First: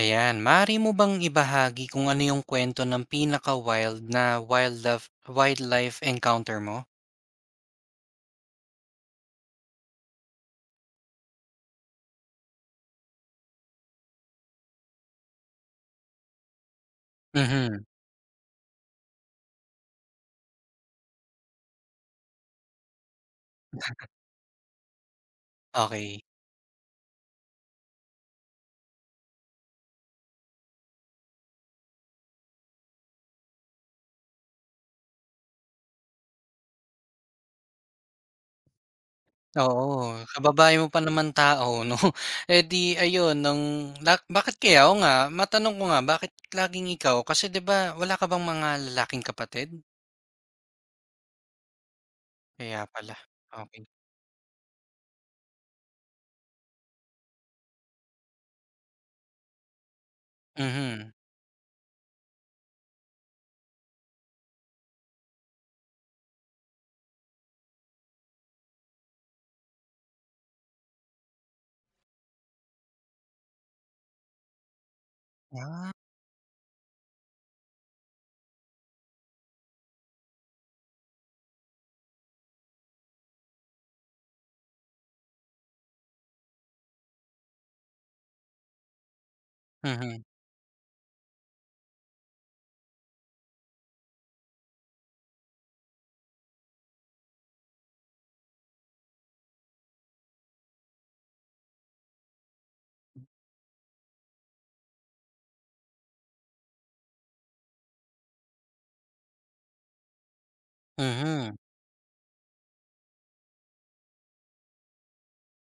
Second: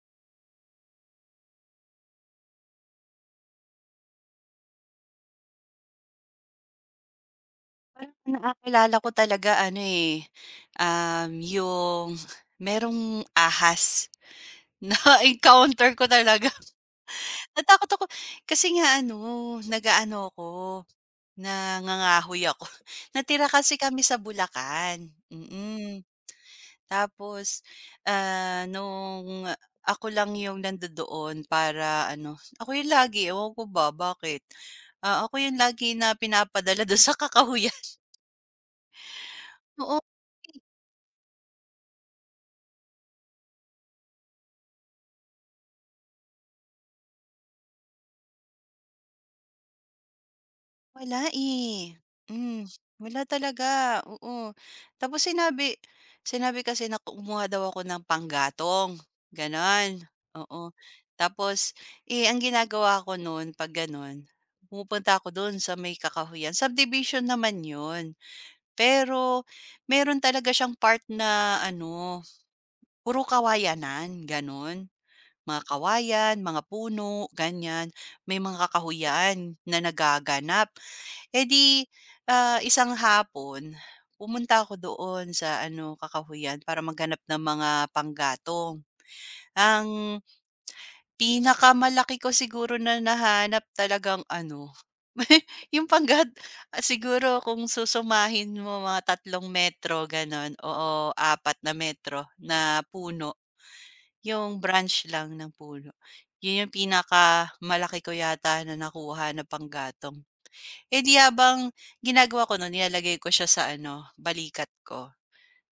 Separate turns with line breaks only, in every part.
Ayan, maaari mo bang ibahagi kung ano yung kwento ng pinaka-wild na wildlife wildlife encounter mo?
Parang nakakilala ko talaga ano, eh, yung merong ahas na-encounter ko talaga.
Mhm.
Natakot ako kasi nga ano, aano ako, nangangahoy ako. Natira kasi kami sa Bulacan.
Okey.
Tapos, nung ako lang yung nandodoon para ano, ako yung lagi, ewan ko ba bakit, ako yung lagi na pinapadala dun sa kakahuyan.
Oo, kababae mo pa naman tao 'no, eh, di ayun nung bakit kaya, oo nga, matanong ko nga bakit laging ikaw? Kasi 'di ba wala ka bang mga lalaking kapatid?
Wala, eh. Hmm,
Kaya pala,
Wala
okey.
talaga, oo. Tapos sinabi sinabi kasi na kumuha daw ako ng panggatong, gano'n, oo.
Mhm.
Tapos, eh, ang ginagawa ko no'n 'pag gano'n, pumupunta ako do'n sa may kakahuyan, subdivision naman 'yun. Pero meron talaga siyang part na ano, puro kawayanan, gano'n. Mga
ah,
kawayan, mga puno, ganyan. May mga kakahuyan na nagaganap. Eh, di, isang hapon pumunta ako doon sa ano, kakahuyan, para maghanap ng mga panggatong. Ang
mhm.
pinakamalaki ko siguro na nahanap talagang ano, yung panggat siguro kung susumahin mo, mga 3 metro gano'n, oo, 4 metro na puno, yung branch lang ng puno. Yun yung pinakamalaki ko yata na nakuha na panggatong. Eh, di
Mhm.
habang ginagawa ko nun, nilalagay ko siya sa ano, balikat ko.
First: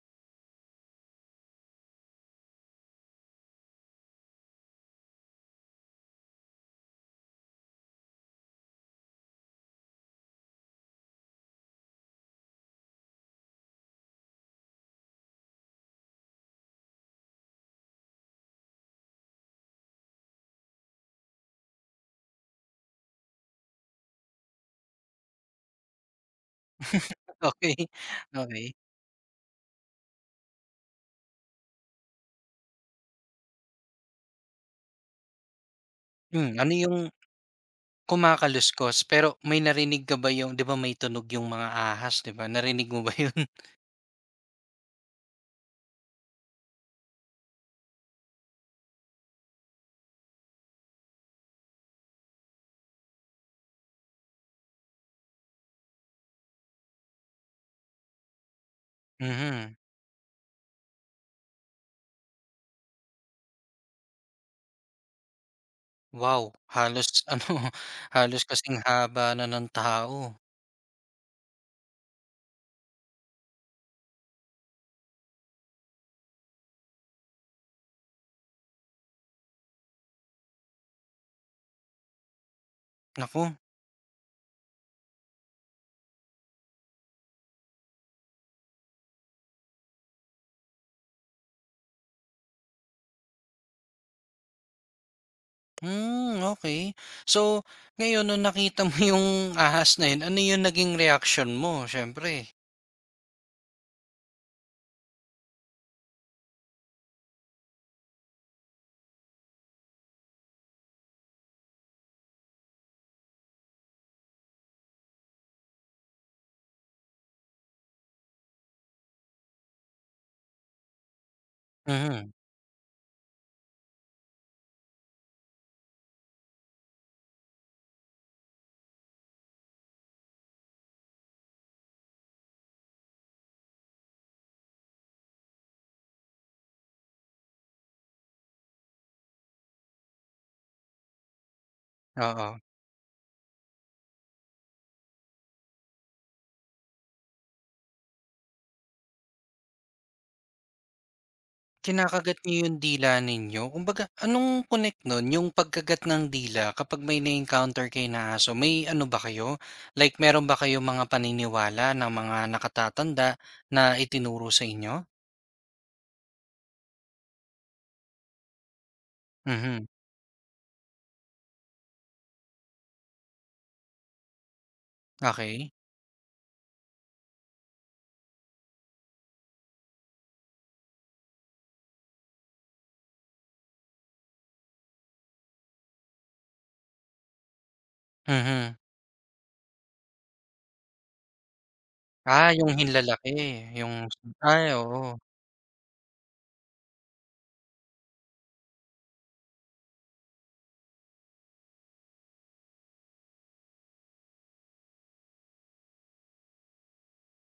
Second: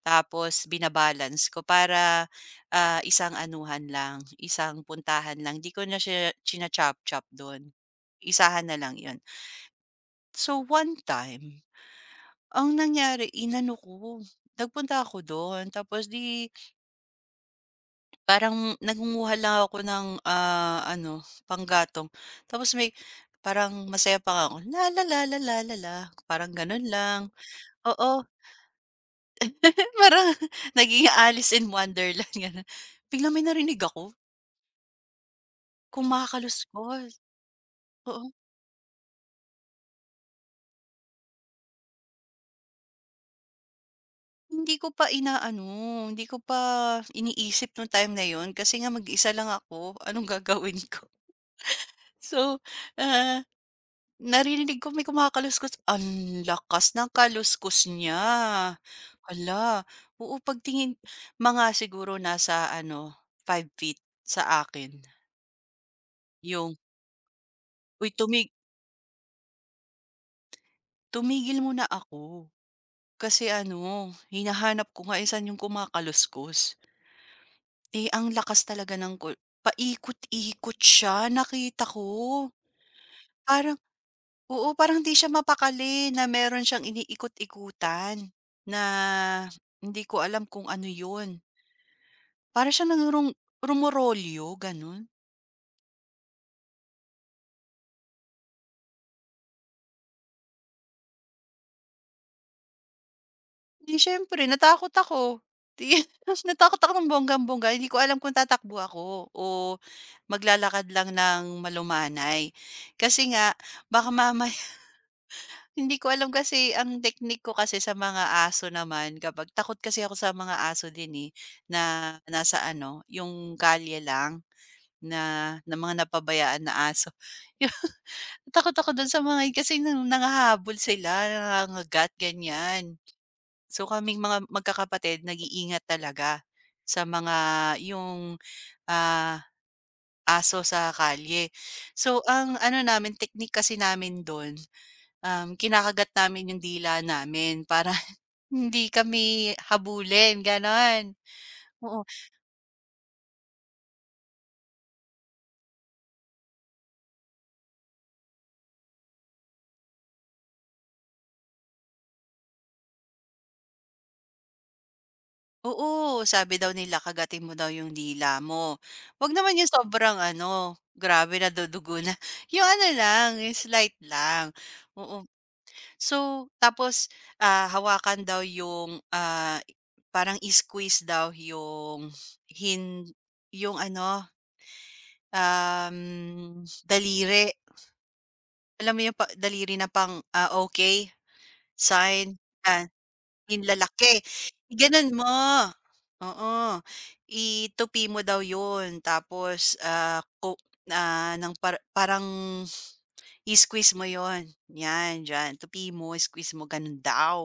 Tapos binabalance ko para, isang anuhan lang, isang puntahan lang. Di ko na siya china-chop-chop dun. Isahan na lang yon. So, one time, ang nangyari, inano ko, nagpunta ako doon, tapos di, parang nangunguha lang ako ng, ano, panggatong. Tapos may parang masaya pa nga ako, la la la la la la la, parang ganun lang.
Okay.
Oo.
Okay.
Parang naging Alice in Wonderland gano'n. Biglang may narinig ako,
Hmm, ano yung
kumakaluskos, oo.
kumakaluskos? Pero may narinig ka ba yung 'di ba may tunog yung mga ahas 'di ba, narinig mo ba yun?
Hindi ko pa inaano, hindi ko pa iniisip nung time na yon, kasi nga mag-isa lang ako, anong gagawin ko? So, ah, narinig ko may kumakaluskos, ang lakas ng kaluskus niya.
Mhm.
Hala, oo, pagtingin, mga siguro nasa ano, 5 feet sa akin
Wow,
yung,
halos ano,
"Uy,
halos kasing haba na ng tao,
tumigil muna ako." Kasi ano, hinahanap ko nga, eh, yung kumakaluskos. Eh, ang lakas talaga ng paikot-ikot siya, nakita ko.
naku.
Parang, oo, parang hindi siya mapakali, na meron siyang iniikot-ikutan na hindi ko alam kung ano yun. Para siya nang rumorolyo, gano'n.
Hmm. Okay. So, ngayon nung nakita mo yung ahas na yun, ano yung naging reaction mo siyempre?
Di siyempre natakot ako. Di natakot ako ng bonggang-bongga, hindi ko alam kung tatakbo ako o maglalakad lang ng malumanay. Kasi nga baka mamaya, hindi ko alam, kasi ang technique ko kasi sa mga aso naman, kapag takot kasi ako sa mga aso din, eh, na
Mhm,
nasa ano, yung kalye lang na na mga napabayaan na aso. Yun, takot ako dun sa mga kasi nang nanghahabol sila, nangangagat, ganyan. So, kaming mga magkakapatid nag-iingat talaga sa mga yung, ah, aso sa kalye. So, ang
oo.
ano namin, teknik kasi namin dun, kinakagat namin yung dila namin para hindi kami habulin, gano'n. Oo,
Kinakagat niyo yung dila ninyo? Kumbaga, anong connect nun, yung pagkagat ng dila kapag may na-encounter kayo na aso, may ano ba kayo? Like meron ba kayo mga paniniwala ng mga nakatatanda na itinuro sa inyo?
oo, sabi daw nila kagatin mo daw yung dila mo. 'Wag naman yung
Mhm,
sobrang ano, grabe, nadudugo na, yung ano lang, yung slight lang, oo.
okey.
So, tapos, hawakan daw yung, parang i-squeeze daw yung hin yung ano, um, daliri.
Mhm.
Alam mo yung daliri na pang, okey? Sign,
Ah, yung
yan,
hinlalaki, yung
"Hinlalaki",
ay,
gano'n
oo.
mo, oo. Itupi mo daw 'yun, tapos, ah, ku ah, ng par parang i-squeeze mo yon, 'yan diyan, tupi mo, squeeze mo, gano'n daw,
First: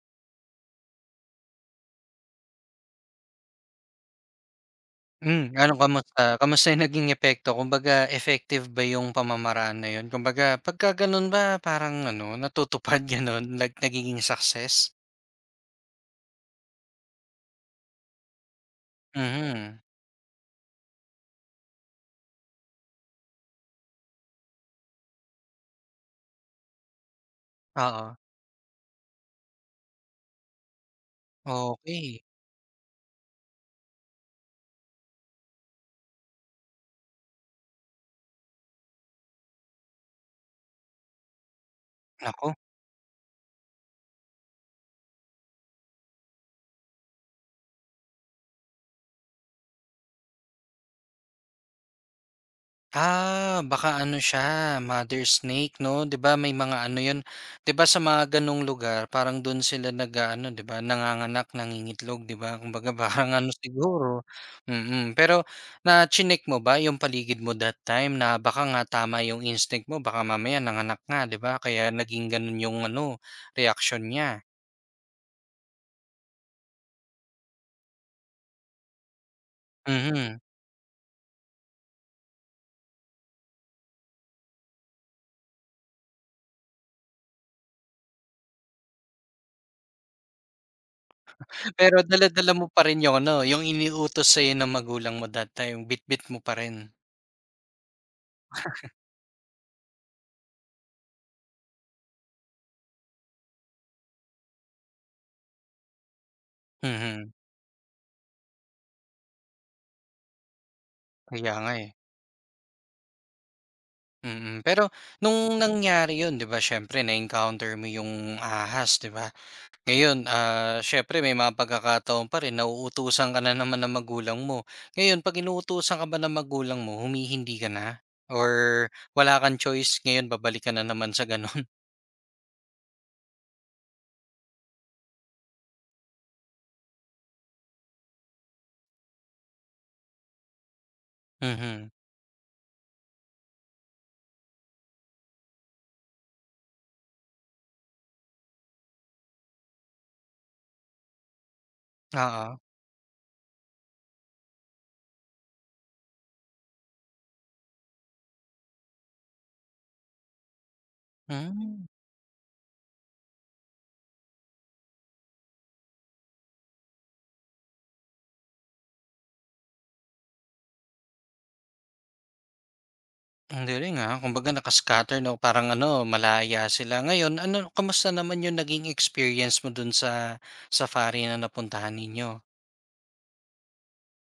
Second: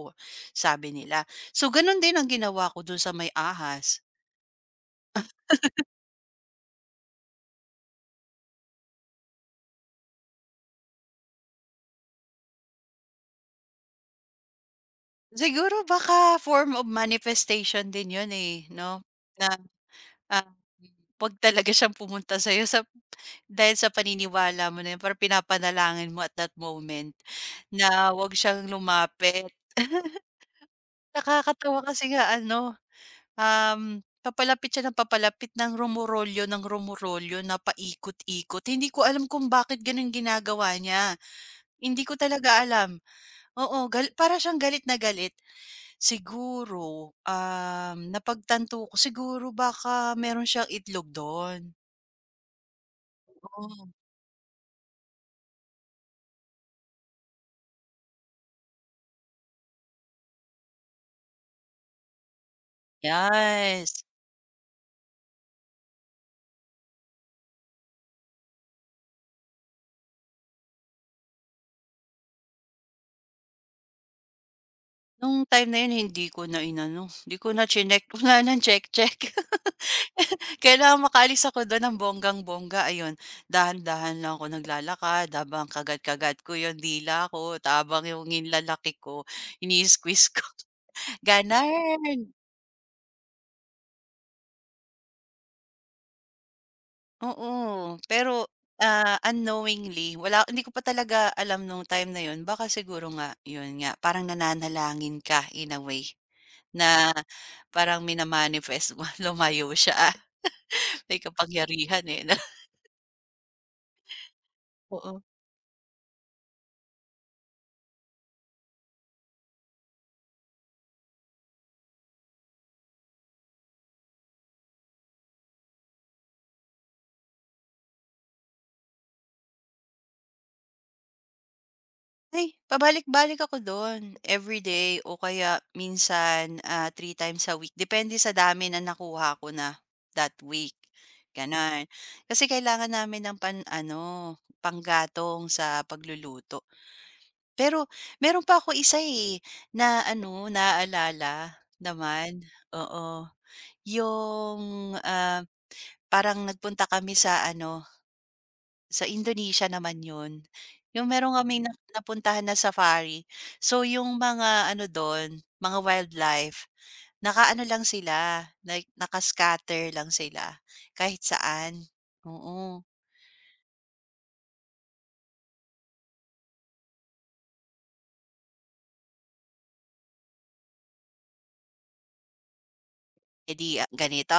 sabi nila. So, gano'n din ang ginawa ko do'n sa may ahas.
Hmm, ano kamusta? Kamusta yung naging epekto? Kumbaga, effective ba yung pamamaraan na yun? Kumbaga, pagka ganun ba parang ano, natutupad, ganun? Like nagiging success?
Siguro baka form of manifestation din 'yun, eh, 'no, na,
Mhm.
ah, 'pag talaga siyang pumunta sa'yo, sa dahil sa paniniwala mo na yun, parang pinapanalangin mo at that moment na
Oo,
huwag siyang lumapit. Nakakatawa kasi nga
okay.
ano, papalapit siya ng papalapit, ng rumorolyo na paikot-ikot. Hindi ko alam kung bakit gano'n ginagawa niya. Hindi ko talaga
Nako.
alam. Oo, para siyang galit na galit. Siguro, napagtanto ko, siguro baka meron siyang itlog dun.
Ah, baka
Oo,
ano siya, mother snake 'no? 'Di ba may mga ano 'yun, 'di ba sa mga gano'ng lugar parang do'n sila nag ano 'di ba, nanganganak, nangingitlog 'di ba, kumbaga parang ano
yes.
siguro. Pero na-chineck mo ba 'yung paligid mo that time na baka nga tama 'yung instinct mo, baka mamaya nanganak nga 'di ba, kaya naging gano'n 'yung ano, reaction niya?
Nung time na yun hindi ko na inano, hindi ko na chineck, wala ng check-check.
Mhm.
Kailangan makaalis ako dun ng bonggang-bongga, ayun, dahan-dahan lang ako naglalakad habang kagat-kagat ko yung dila ko, habang yung nilalaki ko ini-squeeze ko,
Pero
gano'n.
dala-dala mo pa rin 'yung ano, 'yung iniutos sa'yo ng magulang mo that time, bitbit mo pa rin?
Oo, pero, unknowingly, wala, hindi ko pa talaga alam nung time na yun, baka siguro nga yun nga, parang nananalangin ka in a way na
Mhm,
parang mina-manifest mo lumayo siya. May
kaya nga, eh.
kapangyarihan, eh, na,
Pero
oo.
nung nangyari yun 'di ba siyempre na-encounter mo yung ahas 'di ba? Ngayon, siyempre may mga pagkakataon pa rin na uutusan ka na naman ng magulang mo. Ngayon 'pag inuutusan ka ba ng magulang mo humihindi ka na? Or wala kang choice ngayon babalik ka na naman sa gano'n?
Ay, pabalik-balik ako do'n, day o kaya minsan, 3 times a week, depende sa dami na nakuha ko na that week, gano'n.
Mhm,
Kasi kailangan namin ng pan ano, panggatong sa pagluluto. Pero meron pa ako isa, eh, na ano, naalala naman,
oo.
oo. Yung, parang nagpunta kami sa ano, sa Indonesia naman 'yun. Yung meron kami na
Hmm.
napuntahan na safari. So yung mga ano dun, mga wildlife, nakaano lang sila, like naka-scatter lang sila kahit saan. Oo.
Ang galing, ah. Kumbaga naka-scatter 'no, parang ano, malaya sila. Ngayon, ano kamusta naman yung naging experience mo dun sa safari na napuntahan ninyo?
Eh, di, ganito,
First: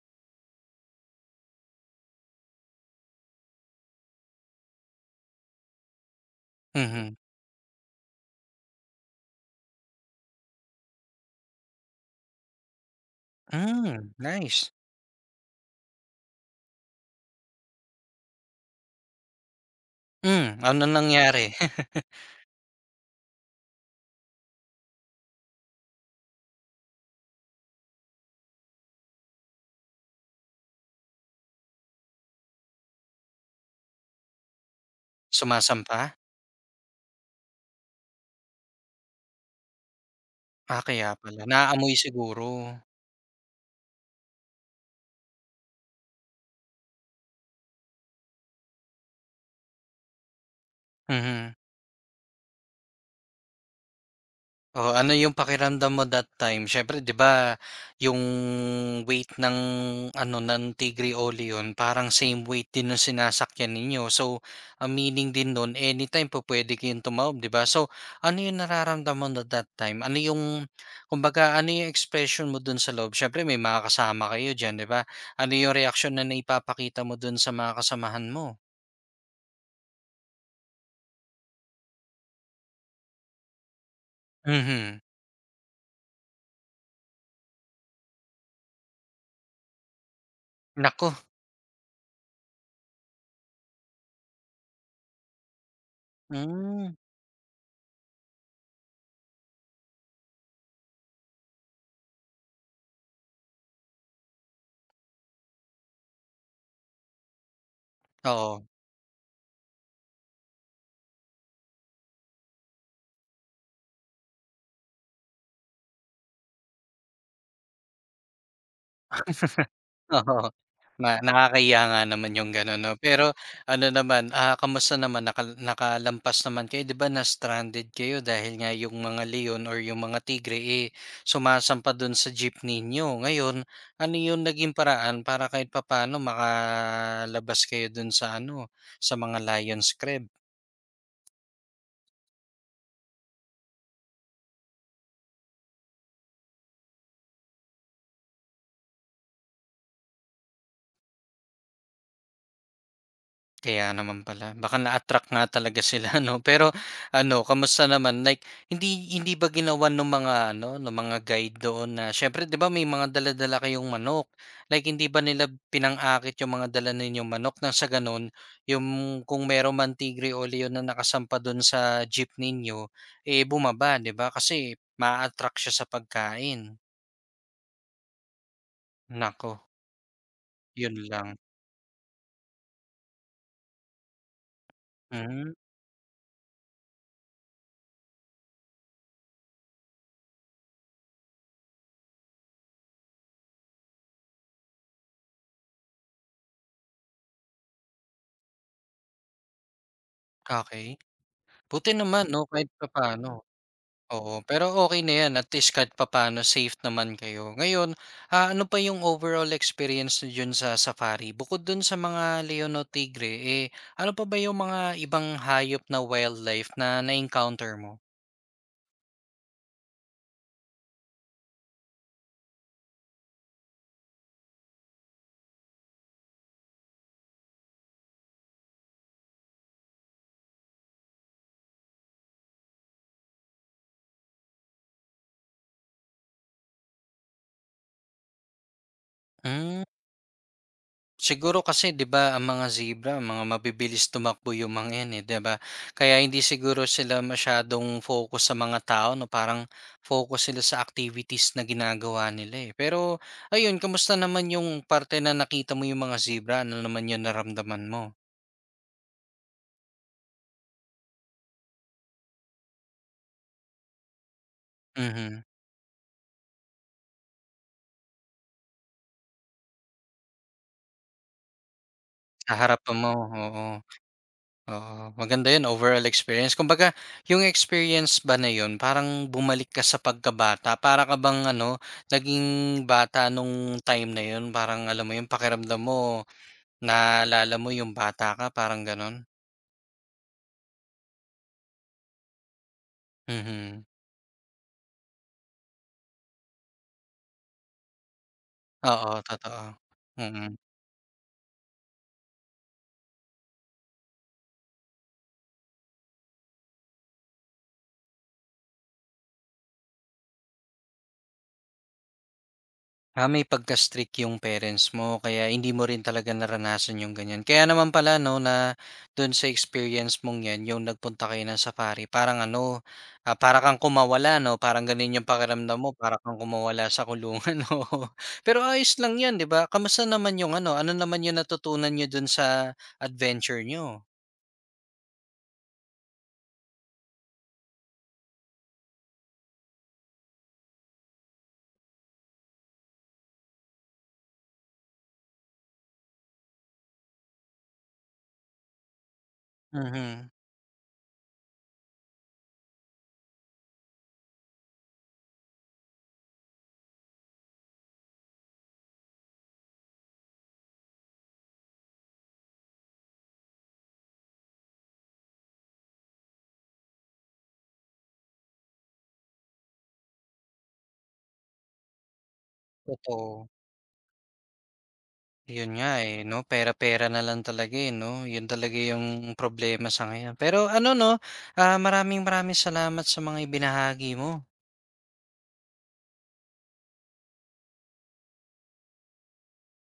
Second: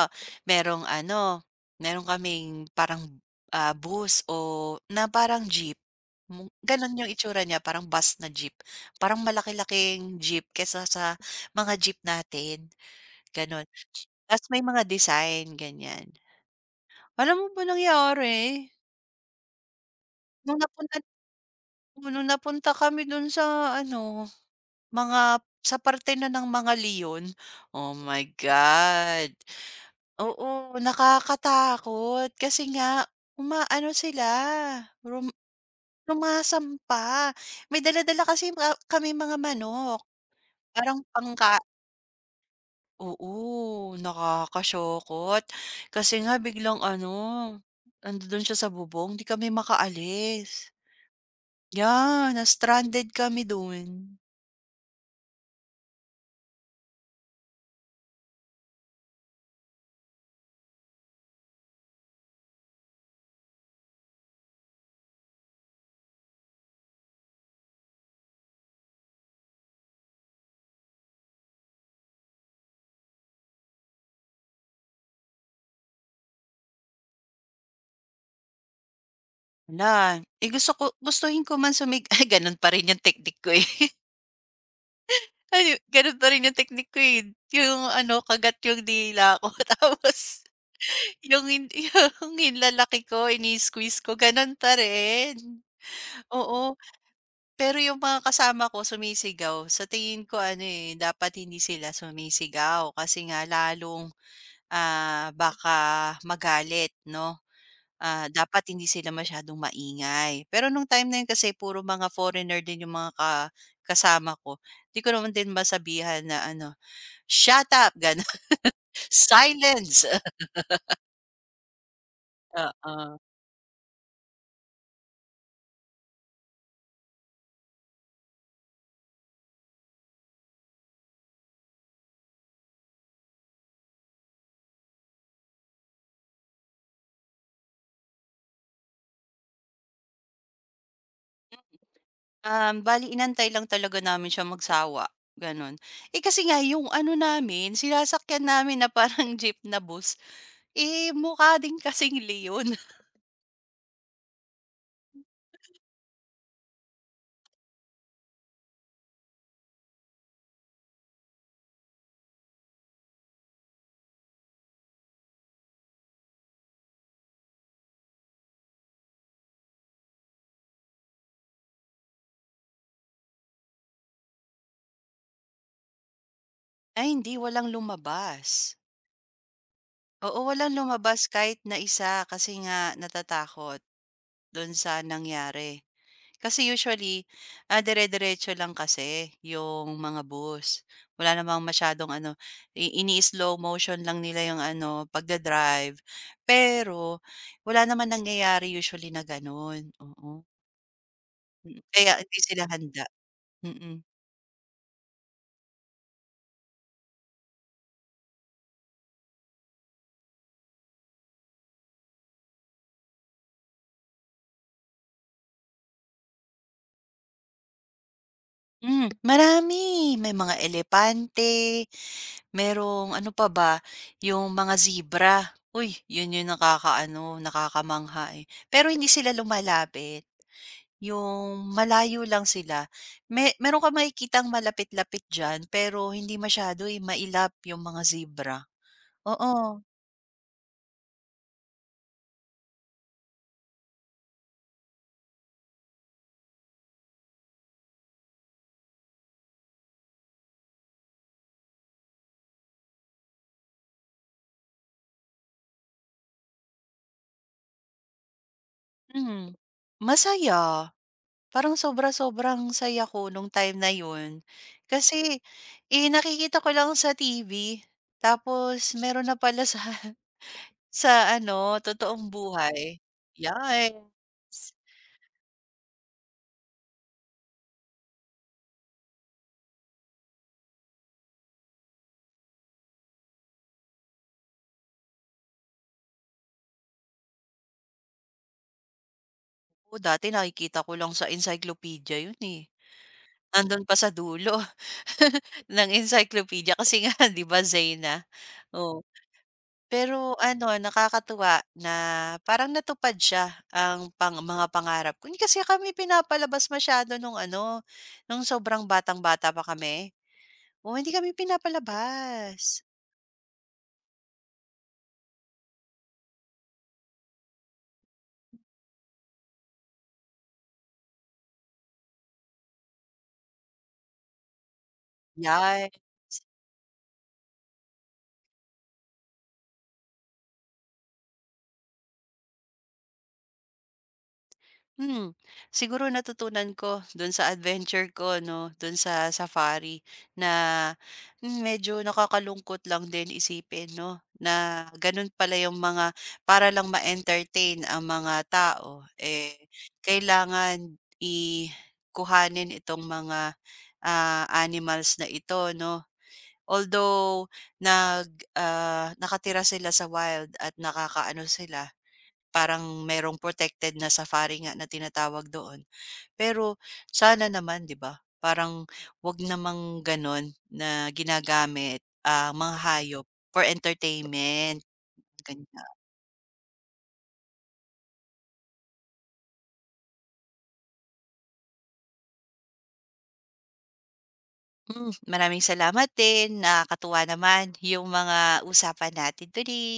merong ano, meron kaming parang, bus o na parang jeep, mu ganun yung
Mhm.
itsura niya, parang bus na jeep. Parang malaki-laking jeep kesa sa mga jeep natin, ganon.
Hmm,
Tas may
nice.
mga design, ganyan. Alam mo ba nangyari, nung
Hmm, ano
napunta,
nangyari?
nung napunta kami dun sa ano, mga sa parte na ng mga leon, oh my God. Oo, nakakatakot kasi nga umaano sila, rum
Sumasampa?
sumasampa. May dala-dala kasi mga kaming mga manok,
Ah,
parang
kaya pala.
pangka
Naamoy siguro.
oo, nakakasyokot. Kasi nga biglang ano, nando'n siya sa bubong, 'di kami makaalis.
Mhm.
'Yan, na-stranded kami do'n.
Oh, ano yung pakiramdam mo that time? Siyempre 'di ba yung weight ng ano, ng Tigre o Leon parang same weight din ng sinasakyan ninyo. So, ang meaning din nun anytime po pwede kayong tumawid 'di ba? So, ano yung nararamdaman mo that time? Ano yung kumbaga ano yung expression mo dun sa loob? Siyempre may mga kasama kayo diyan 'di ba? Ano yung reaction na naipapakita mo dun sa mga kasamahan mo?
Wala, eh, gusto ko, gustuhin ko man ay gano'n pa rin 'yung technique ko, eh.
Mhm.
Ay, gano'n pa rin 'yung technique ko, eh. 'Yung ano, kagat 'yung dila ko, tapos
Nako.
'yung 'yung hinlalaki ko ini-squeeze ko, gano'n pa rin. Oo.
Hmm,
Pero yung mga kasama ko sumisigaw, sa tingin ko ano, eh, dapat hindi sila sumisigaw, kasi nga lalong, baka magalit, 'no? Ah,
oo.
dapat hindi sila masyadong maingay. Pero nung time na yun kasi puro mga foreigner din yung mga kasama ko, 'di ko naman din masabihan na ano, "Shut up!" Gano'n, "Silence!"
Oo, na nakakahiya nga naman yung gano'n 'no.
Oo.
Pero ano naman, kamusta naman, nakalampas naman kayo 'di ba, na-stranded kayo dahil nga yung mga leon or yung mga tigre, eh, sumasampa dun sa jeep ninyo. Ngayon, ano yung naging paraan para kahit papaano makalabas kayo dun sa ano, sa mga lion's creb?
Bale inantay lang talaga namin siya magsawa, gano'n. Eh, kasi nga yung ano namin, sinasakyan namin na parang jeep na bus, eh, mukha din kasing leon.
Kaya naman pala. Baka na-attract nga talaga sila 'no. Pero ano, kamusta naman? Like hindi hindi ba ginawan nung mga ano, nung mga guide doon na siyempre 'di ba may mga dala-dala kayong manok. Like hindi ba nila pinang-akit yung mga dala ninyong manok nang sa gano'n yung kung meron man tigre o leon na nakasampa do'n sa jeep ninyo, eh, bumaba 'di ba? Kasi maa-attract siya sa pagkain.
Ay hindi, walang lumabas.
Nako.
Oo, walang
'Yun
lumabas
lang.
kahit na isa, kasi nga natatakot do'n sa
Hmm,
nangyari. Kasi usually, dire-diretso lang kasi yung mga bus. Wala namang masyadong ano, ini-slow motion lang nila yung ano, pagda-drive. Pero wala naman nangyayari usually na gano'n, oo.
okey.
Mm,
Buti
kaya
naman
hindi
'no
sila
kahit
handa.
papaano.
Mm-mm. Mm.
Oo, pero okay na 'yan at least kahit papaano safe naman kayo. Ngayon, ano pa yung overall experience niyo diyan sa safari? Bukod dun sa mga leon o tigre, eh, ano pa ba yung mga ibang hayop na wildlife na na-encounter mo?
Marami. May mga elepante, merong ano pa ba, yung mga zebra. Uy, yun yung nakakaano, nakakamangha, eh. Pero hindi sila lumalapit, yung malayo lang sila. May, meron kang makikitang malapit-lapit diyan, pero hindi masyado, eh, mailap yung mga zebra. Oo,
Hmm. Siguro kasi 'di ba ang mga zebra, ang mga mabibilis tumakbo yung mga 'yan, eh, 'di ba? Kaya hindi siguro sila masyadong focus sa mga tao 'no, parang focus sila sa activities na ginagawa nila, eh. Pero ayun, kamusta naman yung parte na nakita mo yung mga zebra, ano naman yung naramdaman mo?
hmm. Masaya, parang sobra-sobrang saya ko nung time na yun. Kasi,
Mhm,
eh, nakikita ko lang sa TV, tapos meron na pala sa sa ano, totoong
sa harapan
buhay?
mo, oo.
Yes.
Oo, maganda 'yun overall experience. Kumbaga, yung experience ba na 'yun parang bumalik ka sa pagkabata, para ka bang ano, naging bata nung time na 'yun, parang alam mo yung pakiramdam mo naalala mo yung bata ka, parang gano'n?
Oo, dati nakikita ko lang sa encyclopedia yun, eh.
Mhm.
Nandun pa sa dulo ng encyclopedia kasi nga 'di ba Zeyna? Oo.
Oo, totoo.
Pero
Mm.
ano, nakakatuwa na parang natupad siya, ang pang mga pangarap ko. Hindi kasi kami pinapalabas masyado nung ano, nung sobrang batang-bata pa kami. Oo, hindi kami pinapalabas.
Ah, may pagka-strict yung parents mo kaya hindi mo rin talaga naranasan yung ganyan. Kaya naman pala 'no na dun sa experience mong 'yan yung nagpunta kayo ng safari parang ano, para kang kumawala 'no, parang ganun yung pakiramdam
Yeah.
mo para kang kumawala sa kulungan, oo. Pero ayos lang 'yan 'di ba? Kamusta naman yung ano, ano naman yung natutunan niyo dun sa adventure niyo?
Hmm, Siguro natutunan ko do'n sa adventure ko, 'no, do'n sa safari na, medyo nakakalungkot lang din isipin, 'no, na gano'n pala yung mga, para lang ma-entertain ang mga tao, eh,
Mhm,
kailangan ikuhanin itong mga, animals na ito, 'no. Although nag nakatira sila sa wild at nakakaano sila. Parang merong protected na safari nga na tinatawag doon. Pero sana naman 'di ba, parang 'wag namang gano'n na ginagamit ang mga hayop
totoo.
for entertainment,
Yun nga,
ganyan.
eh, 'no, pera-pera na lang talaga, eh, 'no? Yun talaga yung problema sa ngayon. Pero ano 'no, maraming maraming salamat sa mga ibinahagi mo.
Maraming salamat din, nakakatuwa naman yung mga usapan natin today.